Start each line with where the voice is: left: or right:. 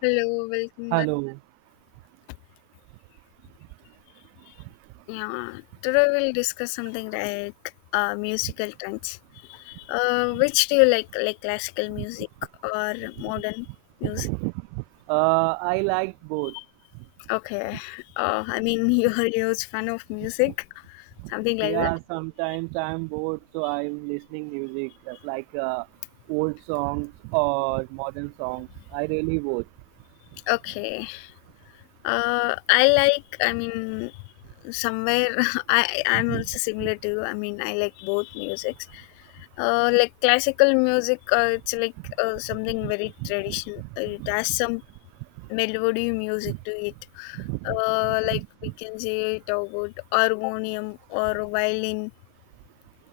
left: Hello, welcome back.
right: Hello.
left: Yeah, today we'll discuss something like musical trends. Which do you like classical music or modern music?
right: I like both.
left: Okay, I mean you're a huge fan of music, something like that.
right: Yeah, sometimes I'm bored, so I'm listening music. That's like old songs or modern songs. I really both.
left: Okay, I like. I mean, somewhere I'm also similar to you. I mean, I like both musics. Like classical music, it's like something very traditional. It has some melody music to it, like we can say it about harmonium or violin.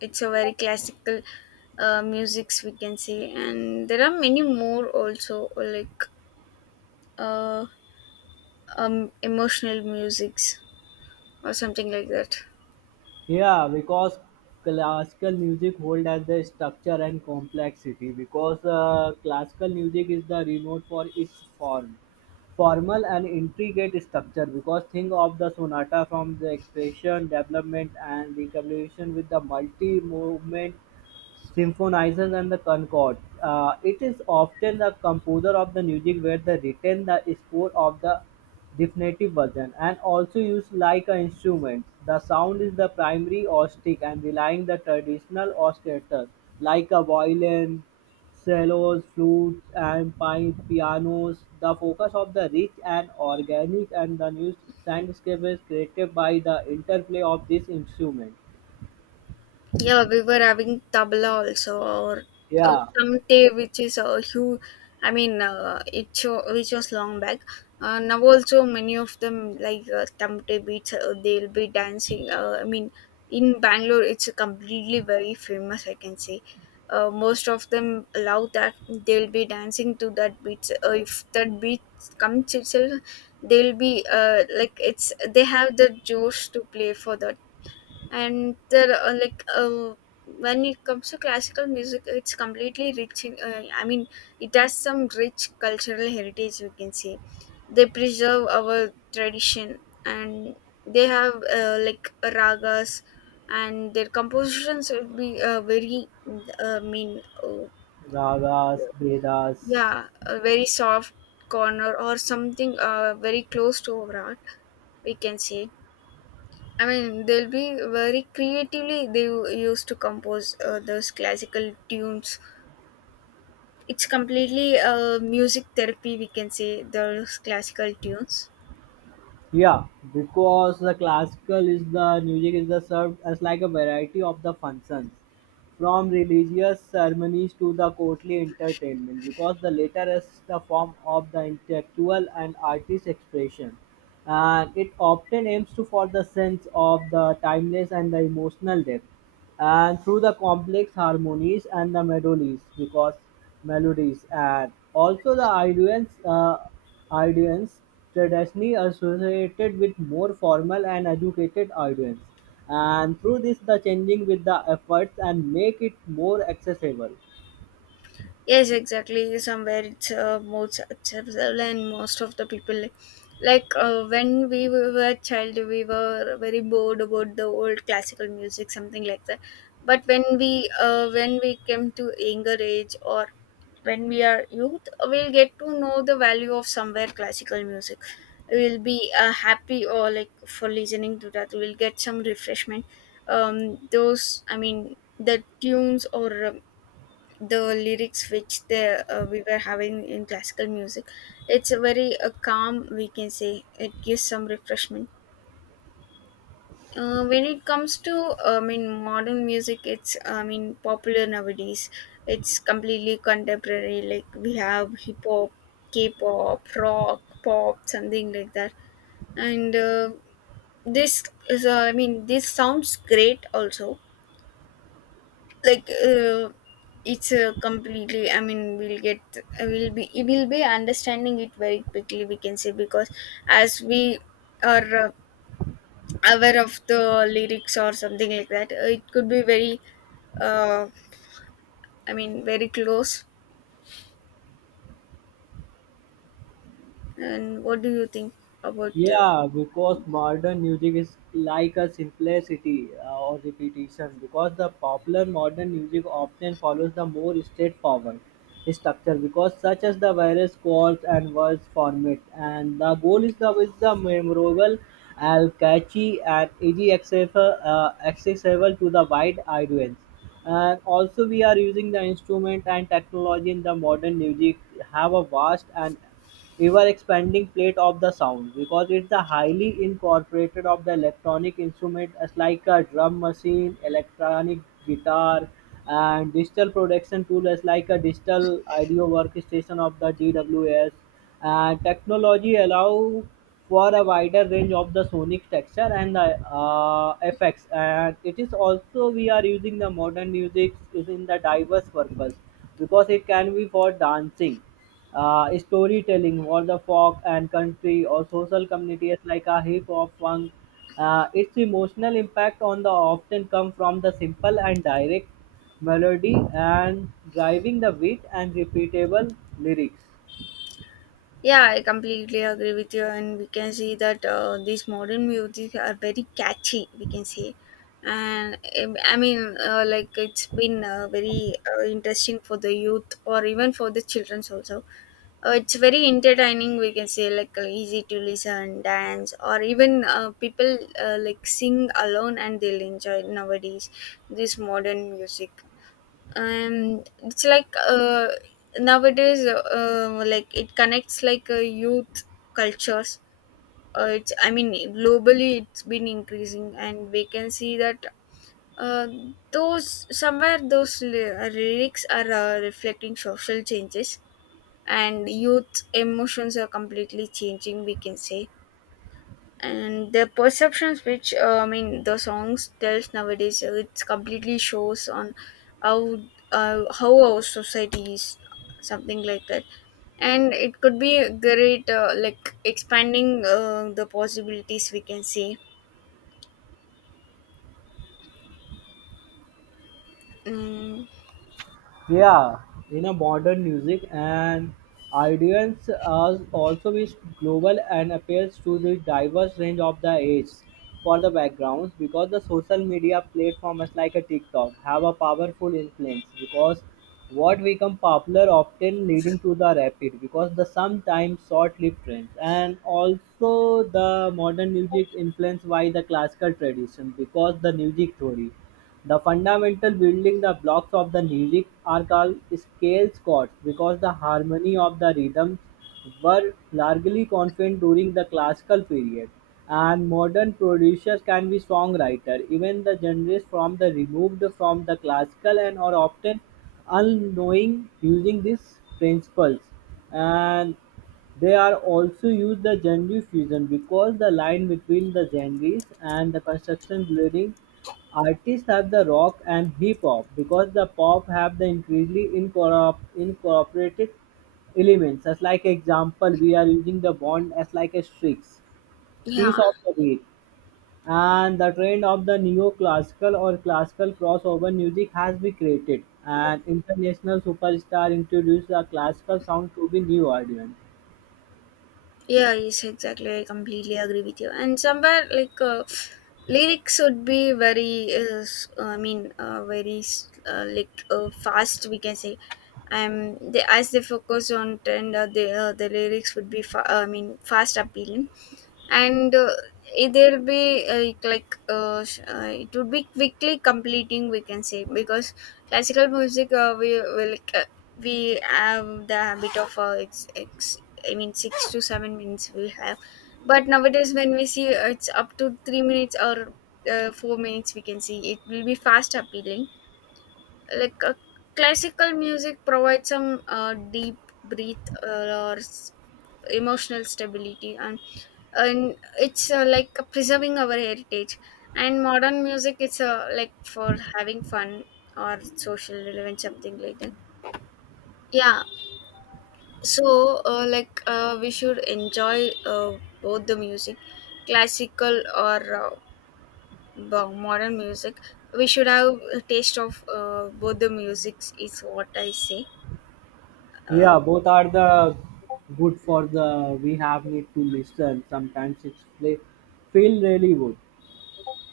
left: It's a very classical musics we can say, and there are many more also like uh, emotional musics or something like that.
right: Yeah, because classical music hold as the structure and complexity. Because classical music is the remote for its form formal and intricate structure because think of the sonata from the expression development and recapitulation with the multi movement Symphonizers and the concords. It is often the composer of the music where they written the score of the definitive version, and also used like instruments. The sound is the primary acoustic and relying the traditional orchestra like a violin, cellos, flutes, and pianos. The focus of the rich and organic and the new soundscape is created by the interplay of this instrument.
left: Yeah, we were having tabla also, or
right: Yeah.
left: tamte, which is a huge. I mean, it show, which was long back. Now also many of them like tamte beats. They'll be dancing. I mean, in Bangalore, it's completely very famous. I can say. Most of them love that, they'll be dancing to that beats. If that beat comes itself, they'll be like it's they have the josh to play for that, and there are like when it comes to classical music it's completely rich in I mean it has some rich cultural heritage we can say. They preserve our tradition, and they have like ragas, and their compositions would be very I mean
right: Ragas, Vedas.
left: yeah, a very soft corner or something, very close to our art we can say. I mean, they'll be very creatively. Used to compose those classical tunes. It's completely music therapy, we can say, those classical tunes.
right: Yeah, because the classical is the music is the served as like a variety of the functions, from religious ceremonies to the courtly entertainment. Because the latter is the form of the intellectual and artist expression, and it often aims to for the sense of the timeless and the emotional depth, and through the complex harmonies and the melodies. Because melodies and also the Iranians, Iranians traditionally associated with more formal and educated audience, and through this the changing with the efforts and make it more accessible.
left: Yes, exactly. Somewhere it's more acceptable, and most of the people like when we were a child, we were very bored about the old classical music, something like that. But when we came to younger age or when we are youth, we'll get to know the value of somewhere classical music. We'll be happy or like for listening to that. We'll get some refreshment. Those I mean the tunes or the lyrics which they we were having in classical music, it's a very calm we can say, it gives some refreshment. When it comes to I mean modern music, it's I mean popular nowadays. It's completely contemporary, like we have hip hop, k-pop, rock, pop, something like that. And this is I mean this sounds great also, like it's completely I mean we'll get, we'll be understanding it very quickly we can say, because as we are aware of the lyrics or something like that, it could be very uh, I mean very close. And what do you think about
right: Yeah, because modern music is like a simplicity or repetition. Because the popular modern music often follows the more straightforward structure, because such as the various chords and verse format, and the goal is the memorable, and catchy, and easy accessible, accessible to the wide audience, and also we are using the instrument and technology in the modern music have a vast and ever expanding plate of the sound because it's the highly incorporated of the electronic instrument as like a drum machine, electronic guitar, and digital production tool as like a digital audio workstation of the DWS, and technology allow for a wider range of the sonic texture and the effects. And it is also we are using the modern music is in the diverse purpose because it can be for dancing, storytelling for the folk and country or social communities like a hip hop funk. Its emotional impact on the often come from the simple and direct melody and driving the beat and repeatable lyrics.
left: yeah, I completely agree with you, and we can see that these modern music are very catchy. We can say, and I mean, like it's been very interesting for the youth or even for the childrens also. It's very entertaining. We can say like easy to listen, dance, or even people like sing alone, and they'll enjoy nowadays this modern music. And it's like nowadays like it connects like youth cultures. It's I mean globally it's been increasing, and we can see that uh, those somewhere lyrics are reflecting social changes, and youth emotions are completely changing we can say. And the perceptions which I mean the songs tells nowadays, it's completely shows on how how our society is, something like that. And it could be a great like expanding the possibilities we can see. mm,
right: Yeah, in a modern music and audience has also is global and appeals to the diverse range of the age for the backgrounds because the social media platforms like a TikTok have a powerful influence because what become popular often leading to the rapid because the sometimes short-lived trends. And also the modern music influenced by the classical tradition because the music theory the fundamental building blocks of the lyric are called scale chords because the harmony of the rhythms were largely constant during the classical period, and modern producers can be songwriters. Even the genres from the removed from the classical and are often unknowing using these principles. And they are also used the genre fusion because the line between the genres and the construction blurring. Artists have the rock and hip hop because the pop have the increasingly incorporated elements. As like example, we are using the bond as like a strix piece
left: yeah
right: of the beat, and the trend of the neoclassical or classical crossover music has been created. And international superstar introduced the classical sound to the new audience.
left: yeah, yes, exactly. I completely agree with you. And somewhere like lyrics would be very, I mean, like fast. We can say, they as they focus on trend, the lyrics would be, I mean, fast appealing. And there'll be like it would be quickly completing we can say, because classical music we will like, we have the habit of it's I mean 6 to 7 minutes we have, but nowadays when we see it's up to 3 minutes or 4 minutes we can see, it will be fast appealing, like classical music provides some deep breath emotional stability. And it's like preserving our heritage, and modern music it's like for having fun or social relevance, something like that. Yeah, so like we should enjoy both the music, classical or modern music. We should have a taste of both the musics is what I say. Uh,
right: Yeah, both are the good for the we have need to listen. Sometimes it's play feel really good.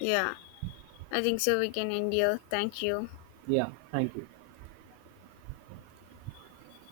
left: yeah, I think so. We can end here. Thank you.
right: Yeah, thank you.